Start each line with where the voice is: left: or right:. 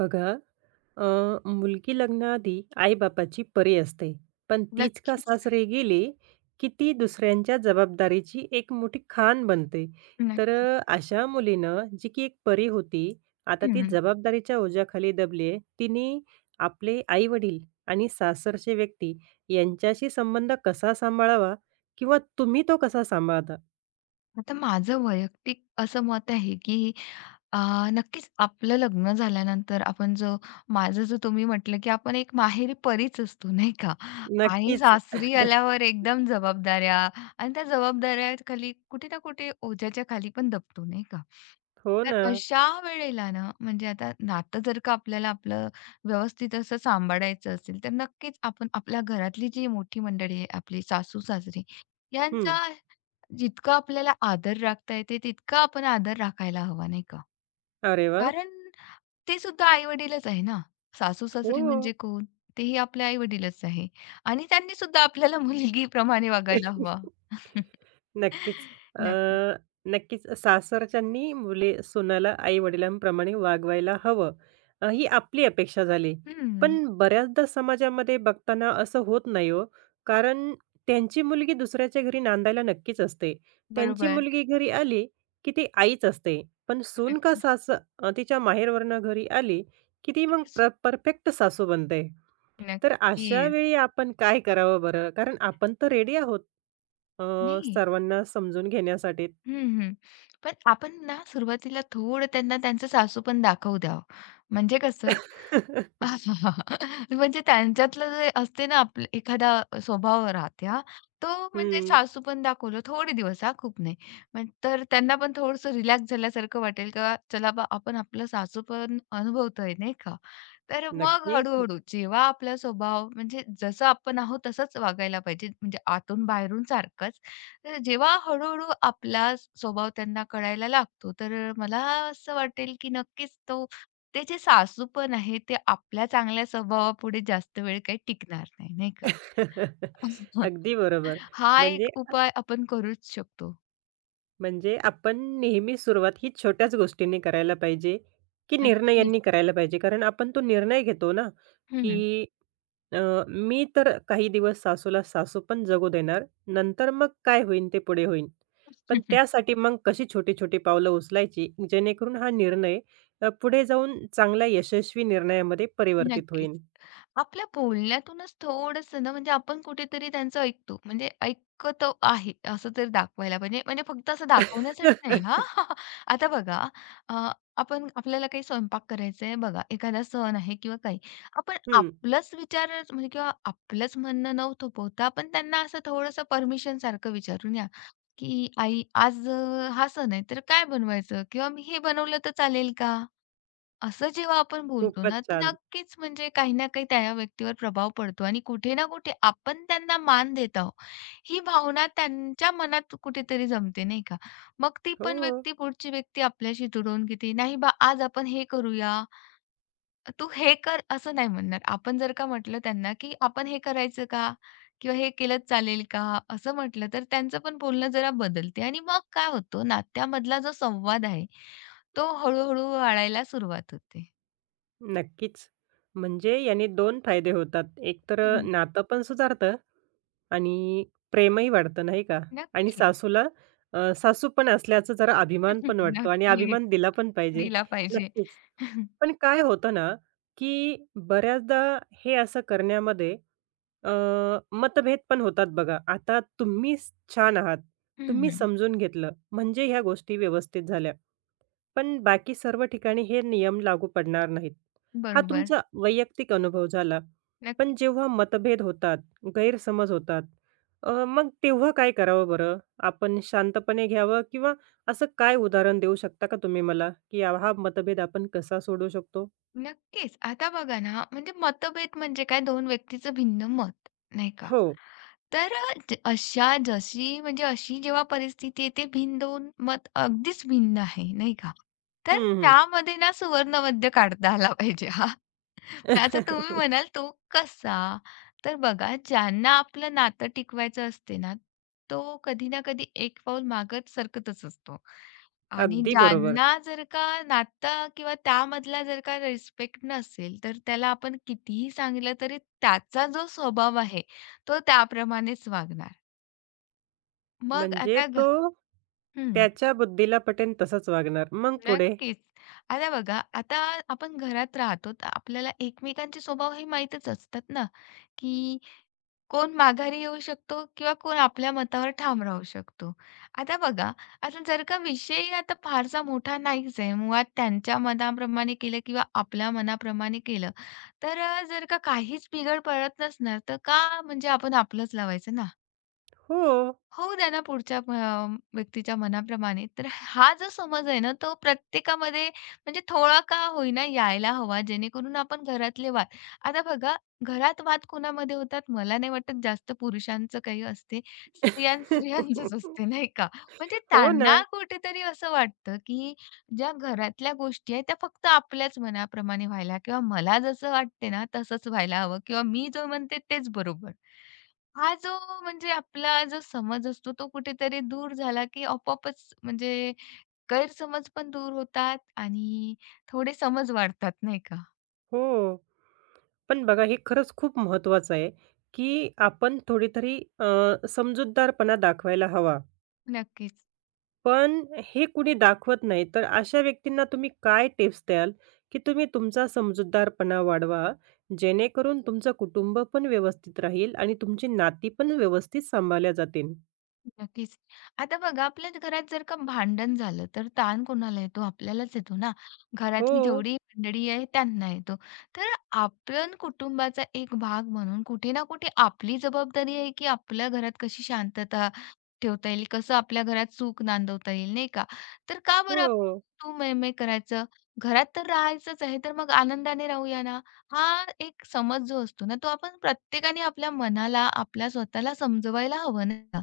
right: बघा, मुलगी लग्नाआधी आई-बापाची परी असते. पण तीच का
left: नक्कीच,
right: सासरी गेली, की ती दुसऱ्यांच्या जबाबदारीची एक मोठी खान बनते. तर
left: नक्कीच.
right: अशा मुलीनं, जी की एक परी होती, आता ती
left: हं.
right: जबाबदारीच्या ओझ्याखाली दबली आहे. तिने आपले आई-वडील आणि सासरचे व्यक्ती यांच्याशी संबंध कसा सांभाळावा किंवा तुम्ही तो कसा सांभाळता?
left: आता माझं वैयक्तिक असं मत आहे, की अ, नक्कीच आपलं लग्न झाल्यानंतर आपण जो माझं जो तुम्ही म्हटलं, की आपण एक माहेरी परीच असतो नाही का? आणि
right: नक्कीच.
left: सासरी आल्यावर एकदम जबाबदाऱ्या आणि त्या जबाबदाऱ्याखाली कुठे ना कुठे ओझ्याच्या खाली पण दबतो नाही का?
right: हो
left: तर
right: ना.
left: अशा वेळेला ना, म्हणजे आता नातं जर का आपल्याला आपलं व्यवस्थित असं सांभाळायचं असेल, तर नक्कीच आपण आपल्या घरातली जी मोठी मंडळी आहे आपली सासू-सासरे
right: हं.
left: यांचा जितकं आपल्याला आदर राखता येते, तितका आपण आदर राखायला हवा, नाही का?
right: अरे वाह!
left: कारण ते सुद्धा आई-वडीलच आहे ना.
right: हो.
left: सासू-सासरे म्हणजे कोण? तेही आपले आई-वडीलच आहे आणि त्यांनी सुद्धा आपल्याला मुलगीप्रमाणे वागायला हवा.
right: नक्कीच. अ,
left: नक्की.
right: नक्कीच सासरच्यांनी मुले सुनाला आई-वडिलांप्रमाणे वागवायला हवं, ही आपली अपेक्षा झाली.
left: हं,
right: पण बऱ्याचदा समाजामध्ये बघताना असं होत नाही हो, कारण त्यांची मुलगी दुसऱ्याच्या घरी नांदायला नक्कीच असते. त्यांची
left: बरोबर.
right: मुलगी घरी आली, की ती आईच असते. पण सून का
left: नक्कीच.
right: तिच्या माहेरवरनं घरी आली, की ती मग
left: किती सु
right: परफेक्ट सासू बनते. तर अशा
left: नक्कीच.
right: वेळी आपण काय करावं बरं? कारण आपण तर रेडी आहोत अ,
left: नाही.
right: सर्वांना समजून घेण्यासाठी.
left: हं, हं. पण आपण ना सुरुवातीला थोडं त्यांना त्यांचं सासूपण दाखवू द्यावं. म्हणजे कसं म्हणजे त्यांच्यातलं जे असते ना आपलं एखादा स्वभाव राहते हां, तो म्हणजे
right: हं,
left: सासू पण दाखवलं थोडे दिवस हां, खूप नाही. मग तर त्यांना पण थोडंसं रिलॅक्स झाल्यासारखं वाटेल किंवा चला बा आपण आपलं सासू पण अनुभवतोय नाही का? तर मग
right: नक्कीच.
left: हळू जेव्हा आपला स्वभाव म्हणजे जसं आपण आहोत तसंच वागायला पाहिजे म्हणजे आतून बाहेरून सारखंच. तर जेव्हा हळू आपला स्वभाव त्यांना कळायला लागतो, तर मला असं वाटेल की नक्कीच तो त्याचे सासू पण आहे, ते आपल्या चांगल्या स्वभावापुढे जास्त वेळ काही टिकणार नाही, नाही का?
right: अगदी बरोबर.
left: हा
right: म्हणजे
left: एक उपाय आपण करूच शकतो.
right: म्हणजे आपण नेहमी सुरुवात ही छोट्याच गोष्टींनी करायला पाहिजे, की
left: नक्कीच.
right: निर्णयांनी करायला पाहिजे. कारण आपण तो निर्णय घेतो ना,
left: हं.
right: की अ, मी तर काही दिवस सासूला सासू पण जगू देणार. नंतर मग काय होईन ते पुढे होईन. पण त्यासाठी मग कशी छोटी-छोटी पावलं उचलायची, जेणेकरून हा निर्णय पुढे जाऊन चांगल्या यशस्वी निर्णयामध्ये परिवर्तित
left: नक्कीच.
right: होईल.
left: आपल्या बोलण्यातूनच थोडंसं ना, म्हणजे आपण कुठेतरी त्यांचं ऐकतो. म्हणजे ऐकत आहे असं तरी दाखवायला पाहिजे. म्हणजे फक्त असं दाखवण्यासाठी नाही हां. आता बघा अ, आपण आपल्याला काही स्वयंपाक करायचा आहे बघा, एखादा सण आहे किंवा काही. आपण
right: हं.
left: आपलाच विचार म्हणजे किंवा आपलंच म्हणणं न थोपवता आपण त्यांना असं थोडंसं परमिशनसारखं विचारून या, की "आई आज हा सण आहे तर काय बनवायचं? किंवा मी हे बनवलं तर चालेल का?" असं जेव्हा आपण बोलतो
right: खूपच
left: ना, तर
right: छान.
left: नक्कीच म्हणजे काही ना काही त्या व्यक्तीवर प्रभाव पडतो आणि कुठे ना कुठे आपण त्यांना मान देत आहोत, ही भावना त्यांच्या मनात कुठेतरी जमते, नाही का? मग ती पण
right: हो.
left: व्यक्ती, पुढची व्यक्ती आपल्याशी जुळवून घेते. "नाही बा, आज आपण हे करूया, तू हे कर," असं नाही म्हणणार. आपण जर का म्हटलं त्यांना, की "आपण हे करायचं का? किंवा हे केलं चालेल का?" असं म्हटलं, तर त्यांचं पण बोलणं जरा बदलते आणि मग काय होतं, नात्यामधला जो संवाद आहे, तो हळू वाढायला सुरुवात होते.
right: नक्कीच. म्हणजे याने दोन फायदे होतात. एक तर
left: हं,
right: नातं पण सुधारतं आणि प्रेमही वाढतं नाही का? आणि
left: नक्कीच.
right: सासूला सासू पण असल्याचा जरा अभिमान पण वाटतो आणि
left: नक्कीच
right: अभिमान दिला पण पाहिजे.
left: दिला पाहिजे.
right: नक्कीच. पण काय होतं ना, की बऱ्याचदा हे असं करण्यामध्ये अ, मतभेद पण होतात बघा. आता तुम्हीच छान आहात. तुम्ही
left: हं,
right: समजून घेतलं म्हणजे ह्या गोष्टी व्यवस्थित झाल्या. पण बाकी सर्व ठिकाणी हे नियम लागू पडणार नाहीत. हा
left: बरोबर.
right: तुमचा वैयक्तिक अनुभव झाला. पण
left: नक्कीच,
right: जेव्हा मतभेद होतात गैरसमज होतात. मग तेव्हा काय करावं बरं? आपण शांतपणे घ्यावं किंवा असं काय उदाहरण देऊ शकता का तुम्ही मला, की हा मतभेद आपण कसा सोडवू शकतो?
left: नक्कीच. आता बघा ना, म्हणजे मतभेद म्हणजे काय 2 व्यक्तीचं भिन्न मत, नाही का?
right: हो.
left: तर अ, ज अशा जशी म्हणजे अशी जेव्हा परिस्थिती येते भिन्न 2 मत अगदीच भिन्न आहे, नाही का? तर
right: हं, हं.
left: त्यामध्ये ना सुवर्णमध्य काढता आला पाहिजे. आता तुम्ही म्हणाल तो कसा? तर बघा ज्यांना आपलं नातं टिकवायचं असते ना, तो कधी ना कधी एक पाऊल मागत सरकतच असतो. आणि
right: अगदी बरोबर.
left: ज्यांना जर का नातं किंवा त्यामधला जर का रिस्पेक्ट नसेल, तर त्याला आपण कितीही सांगितलं तरी त्याचा जो स्वभाव आहे, तो त्याप्रमाणेच वागणार. मग
right: म्हणजे
left: आता घ
right: तो
left: हं,
right: त्याच्या बुद्धीला पटेन तसंच वागणार. मग पुढे?
left: नक्कीच. आता बघा, आता आपण घरात राहतो, तर आपल्याला एकमेकांचे स्वभाव हे माहीतच असतात ना, की कोण माघारी येऊ शकतो किंवा कोण आपल्या मतावर ठाम राहू शकतो. आता बघा, आता जर का विषय आता फारसा मोठा नाहीच आहे. मुळात त्यांच्या मनाप्रमाणे केलं किंवा आपल्या मनाप्रमाणे केलं, तर जर का काहीच बिघड पडत नसणार, तर का म्हणजे आपण आपलंच लावायचं ना?
right: हो.
left: होऊ द्या ना पुढच्या व्यक्तीच्या मनाप्रमाणे. तर हा जो समज आहे ना, तो प्रत्येकामध्ये म्हणजे थोडा का होईना यायला हवा, जेणेकरून आपण घरातले वाद आता बघा, घरात वाद कोणामध्ये होतात? मला नाही वाटत जास्त पुरुषांचं काही असते. स्त्रियांचंच असते, नाही का? म्हणजे
right: हो ना.
left: त्यांना कुठेतरी असं वाटतं, की ज्या घरातल्या गोष्टी आहेत, त्या फक्त आपल्याच मनाप्रमाणे व्हायला किंवा मला जसं वाटते ना, तसंच व्हायला हवं किंवा मी जो म्हणते तेच बरोबर. हा जो म्हणजे आपला जो समज असतो तो कुठेतरी दूर झाला, की आपोआपच म्हणजे गैरसमज पण दूर होतात आणि थोडे समज वाढतात, नाही का?
right: हो. पण बघा हे खरंच खूप महत्त्वाचं आहे, की आपण थोडीतरी समजूतदारपणा दाखवायला हवा.
left: नक्कीच.
right: पण हे कुणी दाखवत नाही. तर अशा व्यक्तींना तुम्ही काय टिप्स द्याल, की तुम्ही तुमचा समजूतदारपणा वाढवा, जेणेकरून तुमचं कुटुंब पण व्यवस्थित राहील आणि तुमची नाती पण व्यवस्थित सांभाळल्या जातील?
left: नक्कीच. आता बघा आपल्याच घरात जर का भांडण झालं, तर ताण कोणाला येतो? आपल्यालाच येतो ना.
right: हो,
left: घरातली जेवढी मंडळी आहे त्यांना येतो. तर आपण कुटुंबाचा एक भाग म्हणून कुठे ना कुठे आपली जबाबदारी आहे, की आपल्या घरात कशी शांतता ठेवता येईल, कसं आपल्या घरात सुख नांदवता येईल, नाही का? तर का बरं आपण
right: हो.
left: तू-मैं-मैं करायचं? घरात तर राहायचंच आहे, तर मग आनंदाने राहूया ना. हा एक समज जो असतो ना, तो आपण प्रत्येकाने आपल्या मनाला, आपल्या स्वतःला समजवायला हवं ना.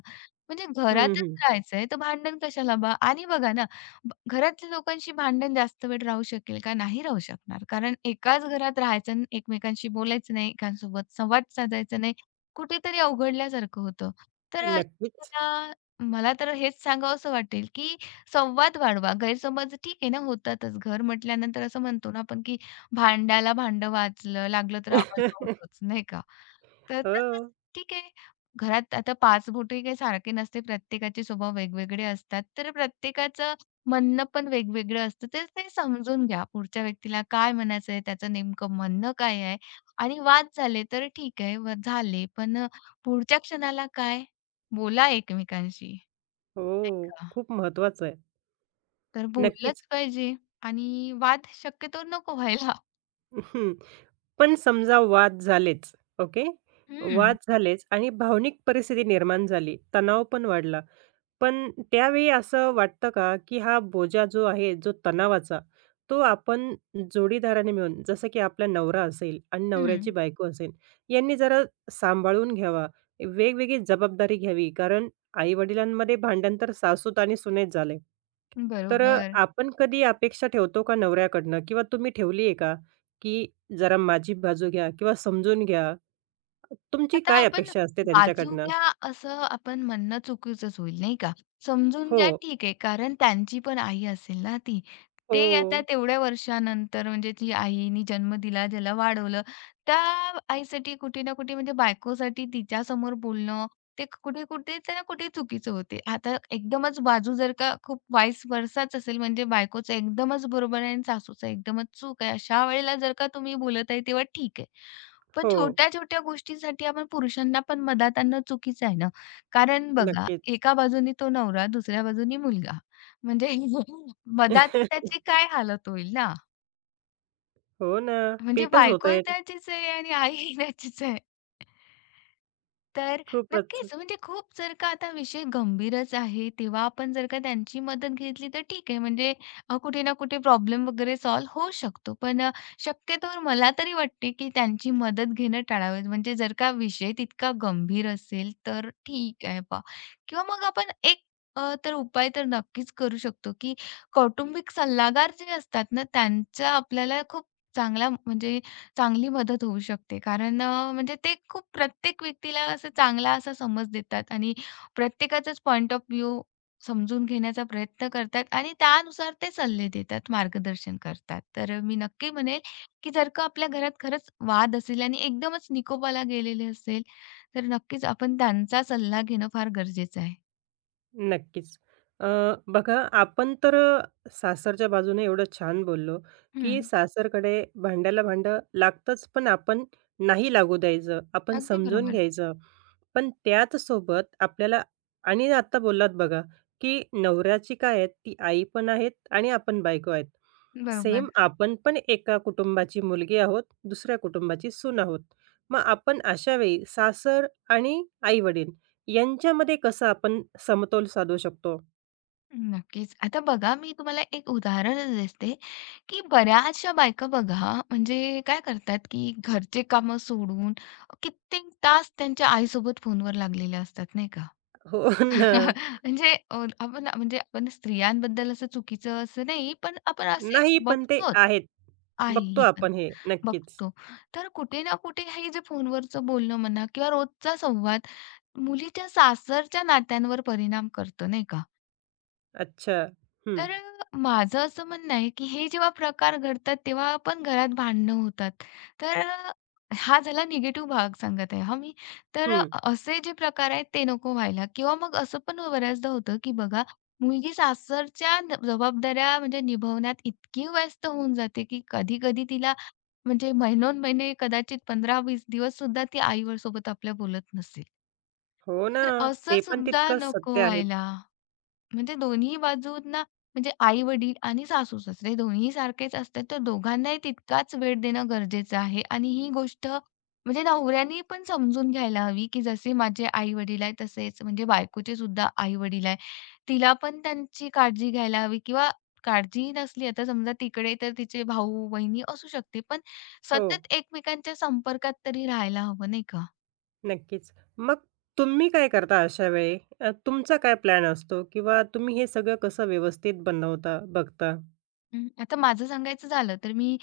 left: म्हणजे
right: हं,
left: घरातच
right: हं.
left: राहायचंय, तर भांडण कशाला बा आणि बघा ना, घरातल्या लोकांशी भांडण जास्त वेळ राहू शकेल का? नाही राहू शकणार. कारण एकाच घरात राहायचं आणि एकमेकांशी बोलायचं नाही, एकांसोबत संवाद साधायचा नाही, कुठेतरी अवघडल्यासारखं होतं. तर अशा
right: नक्कीच.
left: वेळेला मला तर हेच सांगावसं वाटेल, की संवाद वाढवा. गैरसमज ठीक आहे ना, होतातच. घर म्हटल्यानंतर असं म्हणतो ना आपण, की भांड्याला भांडं वाजलं लागलं तर आवाज होतोच, नाही का? तर तसंच
right: हो,
left: ठीक आहे. घरात आता 5 बोटे काही सारखे नसते. प्रत्येकाचे स्वभाव वेगवेगळे असतात. तर प्रत्येकाचं म्हणणं पण वेगवेगळं असतं. तर ते समजून घ्या. पुढच्या व्यक्तीला काय म्हणायचं आहे, त्याचं नेमकं म्हणणं काय आहे? आणि वाद झाले तर ठीक आहे, व झाले. पण पुढच्या क्षणाला काय? बोला एकमेकांशी, नाही
right: हो.
left: का?
right: खूप महत्त्वाचं आहे.
left: तर
right: नक्कीच.
left: बोललंच पाहिजे आणि वाद शक्यतो नको व्हायला.
right: हं. पण समजा वाद झालेच, ओके? वाद
left: हं,
right: झालेच आणि भावनिक परिस्थिती निर्माण झाली, तणाव पण वाढला. पण त्यावेळी असं वाटतं का, की हा बोजा जो आहे, जो तणावाचा, तो आपण जोडीदाराने मिळून, जसं की आपला नवरा असेल आणि
left: हं.
right: नवऱ्याची बायको असेल, यांनी जरा सांभाळून घ्यावा. वेगवेगळी जबाबदारी घ्यावी, कारण आई-वडिलांमध्ये भांडण तर सासूत आणि सुनेत झालंय. तर
left: बरोबर.
right: आपण कधी अपेक्षा ठेवतो का नवऱ्याकडनं किंवा तुम्ही ठेवली आहे का, की जरा माझी बाजू घ्या किंवा समजून घ्या? तुमची
left: आता
right: काय
left: आपण
right: अपेक्षा असते
left: बाजू
right: त्यांच्याकडनं?
left: घ्या असं आपण म्हणणं चुकीचंच होईल नाही का? समजून
right: हो.
left: घ्या ठीक आहे कारण त्यांची पण आई असेल ना ती. ते
right: हो.
left: आता तेवढ्या वर्षानंतर म्हणजे जी आईनी जन्म दिला, ज्याला वाढवलं, त्या आईसाठी कुठे ना कुठे म्हणजे बायकोसाठी तिच्यासमोर बोलणं ते कुठे-कुठे ना कुठे चुकीचं होते. आता एकदमच बाजू जर का खूप वाईस वर्साच असेल म्हणजे बायकोचं एकदमच बरोबर आहे आणि सासूचं एकदमच चूक आहे. अशा वेळेला जर का तुम्ही बोलत आहे तेव्हा ठीक आहे. पण
right: हो.
left: छोट्या-छोट्या गोष्टीसाठी आपण पुरुषांना पण मदत आणणं चुकीचं आहे ना. कारण बघा,
right: नक्कीच.
left: एका बाजूनी तो नवरा, दुसऱ्या बाजूनी मुलगा. म्हणजे मदात त्याची काय हालत होईल ना.
right: हो ना.
left: म्हणजे
right: पीठच
left: बायकोही
right: होतंय.
left: त्याचीच आहे आणि आईही त्याचीच आहे. तर
right: खूपच.
left: नक्कीच, म्हणजे खूप जर का आता विषय गंभीरच आहे, तेव्हा आपण जर का त्यांची मदत घेतली तर ठीक आहे. म्हणजे कुठे ना कुठे प्रॉब्लेम वगैरे सॉल्व्ह होऊ शकतो. पण शक्यतोवर मला तरी वाटते, की त्यांची मदत घेणं टाळावे. म्हणजे जर का विषय तितका गंभीर असेल तर ठीक आहे बा. किंवा मग आपण एक तर उपाय तर नक्कीच करू शकतो, की कौटुंबिक सल्लागार जे असतात ना, त्यांचा आपल्याला खूप चांगला म्हणजे चांगली मदत होऊ शकते. कारण म्हणजे ते खूप प्रत्येक व्यक्तीला असं चांगला असा समज देतात आणि प्रत्येकाचाच पॉइंट ऑफ व्ह्यू समजून घेण्याचा प्रयत्न करतात आणि त्यानुसार ते सल्ले देतात, मार्गदर्शन करतात. तर मी नक्की म्हणेल, की जर का आपल्या घरात खरंच वाद असेल आणि एकदमच निकोपाला गेलेले असेल, तर नक्कीच आपण त्यांचा सल्ला घेणं फार गरजेचं आहे.
right: नक्कीच. अ, बघा आपण तर सासरच्या बाजूने एवढं छान बोललो,
left: हं,
right: की सासरकडे भांड्याला भांडं लागतंच, पण आपण नाही लागू द्यायचं. आपण
left: अगदी
right: समजून
left: बरोबर.
right: घ्यायचं. पण त्याच सोबत आपल्याला आणि आता बोललात बघा, की नवऱ्याची काय आहे ती आई पण आहेत आणि आपण बायको आहेत.
left: बरोबर.
right: सेम आपण पण एका कुटुंबाची मुलगी आहोत, दुसऱ्या कुटुंबाची सून आहोत. मग आपण अशा वेळी सासर आणि आई-वडील यांच्यामध्ये कसं आपण समतोल साधू शकतो?
left: नक्कीच. आता बघा मी तुम्हाला एक उदाहरणच देते, की बऱ्याचशा बायका बघा म्हणजे काय करतात, की घरचे कामं सोडून कित्येक तास त्यांच्या आईसोबत फोनवर लागलेल्या असतात, नाही का?
right: हो ना.
left: म्हणजे आपण म्हणजे आपण स्त्रियांबद्दल असं चुकीचं असं नाही, पण आपण असे
right: नाही, पण ते
left: बघतोच
right: आहेत.
left: आहे
right: बघतो
left: ही पण
right: आपण हे नक्कीच.
left: बघतो. तर कुठे ना कुठे हे जे फोनवरचं बोलणं म्हणा किंवा रोजचा संवाद मुलीच्या सासरच्या नात्यांवर परिणाम करतो, नाही का?
right: अच्छा. हं,
left: तर माझं असं म्हणणं आहे, की हे जेव्हा प्रकार घडतात, तेव्हा पण घरात भांडणं होतात. तर हा झाला निगेटिव्ह भाग सांगत आहे हां मी. तर
right: हं.
left: असे जे प्रकार आहेत ते नको व्हायला किंवा मग असं पण बऱ्याचदा होतं, की बघा मुलगी सासरच्या न जबाबदाऱ्या म्हणजे निभवण्यात इतकी व्यस्त होऊन जाते, की कधी-कधी तिला म्हणजे महिनोन-महिने कदाचित 15-20 दिवससुद्धा ती आईवर सोबत आपल्या बोलत नसेल.
right: हो ना.
left: तर असं
right: ते पण
left: सुद्धा
right: तितकंच
left: नको
right: सत्य आहेत.
left: व्हायला. म्हणजे दोन्ही बाजूंना म्हणजे आई-वडील आणि सासू-सासरे दोन्ही सारखेच असतात, तर दोघांनाही तितकाच वेळ देणं गरजेचं आहे. आणि ही गोष्ट म्हणजे नवऱ्याने पण समजून घ्यायला हवी, की जसे माझे आई-वडील आहे, तसेच म्हणजे बायकोचे सुद्धा आई-वडील आहे. तिला पण त्यांची काळजी घ्यायला हवी किंवा काळजी नसली आता समजा तिकडे तर तिचे भाऊ-बहिणी असू शकते, पण
right: हो,
left: सतत एकमेकांच्या संपर्कात तरी राहायला हवं, नाही का?
right: नक्कीच. मग तुम्ही काय करता अशा वेळी? तुमचा काय प्लॅन असतो किंवा तुम्ही हे सगळं कसं व्यवस्थित बनवता, बघता?
left: हं, आता माझं सांगायचं झालं तर मी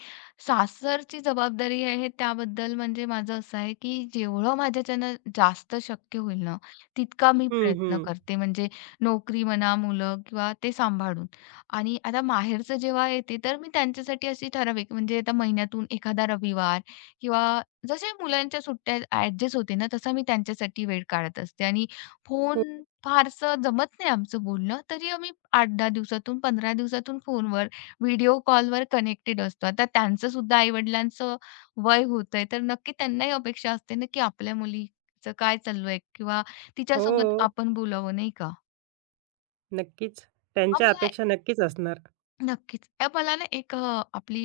left: सासरची जबाबदारी आहे त्याबद्दल म्हणजे माझं असं आहे, की जेवढं माझ्याच्यानं जास्त शक्य होईल ना, तितका मी
right: हं,
left: प्रयत्न
right: हं.
left: करते. म्हणजे नोकरी म्हणा, मुलं किंवा ते सांभाळून. आणि आता माहेरचं जेव्हा येते तर मी त्यांच्यासाठी अशी ठराविक म्हणजे आता महिन्यातून एखादा रविवार किंवा जसे मुलांच्या सुट्ट्या ॲडजस्ट होते ना, तसा मी त्यांच्यासाठी वेळ काढत असते. आणि फोन
right: खूप
left: फारसं जमत नाही आमचं बोलणं, तरी आम्ही 8-10 दिवसातून, 15 दिवसातून फोनवर व्हिडिओ कॉलवर कनेक्टेड असतो. आता त्यांचं सुद्धा आई-वडिलांचं वय होतंय, तर नक्की त्यांनाही अपेक्षा असते ना, की आपल्या मुलीचं काय चालू आहे किंवा तिच्यासोबत
right: हो,
left: आपण बोलावं, नाही का?
right: नक्कीच. त्यांच्या
left: हां,
right: अपेक्षा नक्कीच असणार.
left: नक्कीच. मला ना एक आपली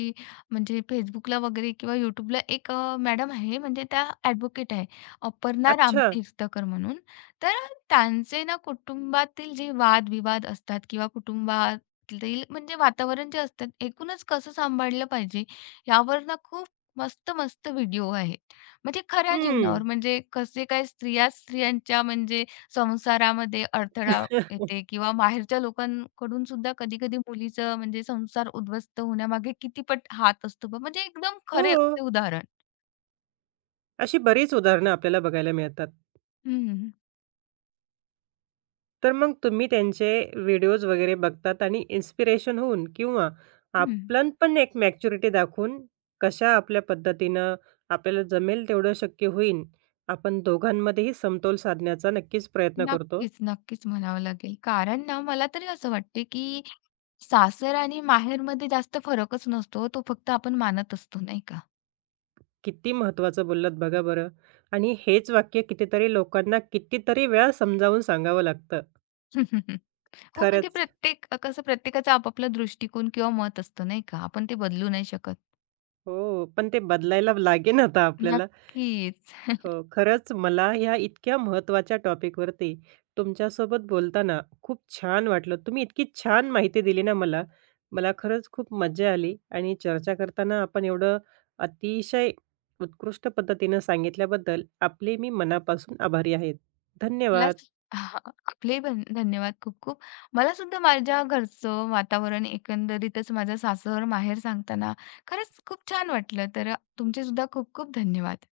left: म्हणजे Facebookला वगैरे किंवा YouTubeला एक मॅडम आहे म्हणजे त्या ॲडव्होकेट आहे. अपर्णा
right: अच्छा.
left: रामतीर्थकर म्हणून. तर त्यांचे ना कुटुंबातील जे वाद-विवाद असतात किंवा कुटुंबातील म्हणजे वातावरण जे असतात, एकूणच कसं सांभाळलं पाहिजे यावर ना खूप मस्त-मस्त व्हिडिओ आहेत. म्हणजे खऱ्या
right: हं.
left: जीवनावर म्हणजे कसे काय स्त्रियांच्या म्हणजे संसारामध्ये अडथळा येते किंवा माहेरच्या लोकांकडून सुद्धा कधी-कधी मुलीचं म्हणजे संसार उद्ध्वस्त होण्यामागे किती पट हात असतो बा म्हणजे एकदम खरे
right: हो.
left: असे उदाहरण.
right: अशी बरीच उदाहरणं आपल्याला बघायला मिळतात.
left: हं,
right: तर मग तुम्ही त्यांचे व्हिडिओज वगैरे बघतात आणि इन्स्पिरेशन होऊन किंवा
left: हं.
right: आपण पण एक मॅच्युरिटी दाखवून कशा आपल्या पद्धतीनं आपल्याला जमेल तेवढं शक्य होईल, आपण दोघांमध्येही समतोल साधण्याचा नक्कीच प्रयत्न करतो.
left: नक्कीच, नक्कीच म्हणावं लागेल. कारण ना मला तरी असं वाटते, की सासर आणि माहेरमध्ये जास्त फरकच नसतो. हो. तो फक्त आपण मानत असतो, नाही का?
right: किती महत्त्वाचं बोललात बघा बरं. आणि हेच वाक्य कितीतरी लोकांना कितीतरी वेळा समजावून सांगावं लागतं.
left: हो, म्हणजे
right: खरंच.
left: प्रत्येक कसं प्रत्येकाचा आपापला दृष्टिकोन किंवा मत असतं, नाही का? आपण ते बदलू नाही शकत.
right: हो, पण ते बदलायला लागेन आता आपल्याला.
left: नक्कीच.
right: हो, खरंच मला ह्या इतक्या महत्त्वाच्या टॉपिकवरती तुमच्यासोबत बोलताना खूप छान वाटलं. तुम्ही इतकी छान माहिती दिली ना मला. मला खरंच खूप मज्जा आली आणि चर्चा करताना आपण एवढं अतिशय उत्कृष्ट पद्धतीनं सांगितल्याबद्दल आपले मी मनापासून आभारी आहेत.
left: मला स
right: धन्यवाद.
left: हां, आपलेही पण धन्यवाद खूप-खूप. मला सुद्धा माझ्या घरचं वातावरण एकंदरीतच माझं सासर-माहेर सांगताना खरंच खूप छान वाटलं. तर तुमचे सुद्धा खूप-खूप धन्यवाद.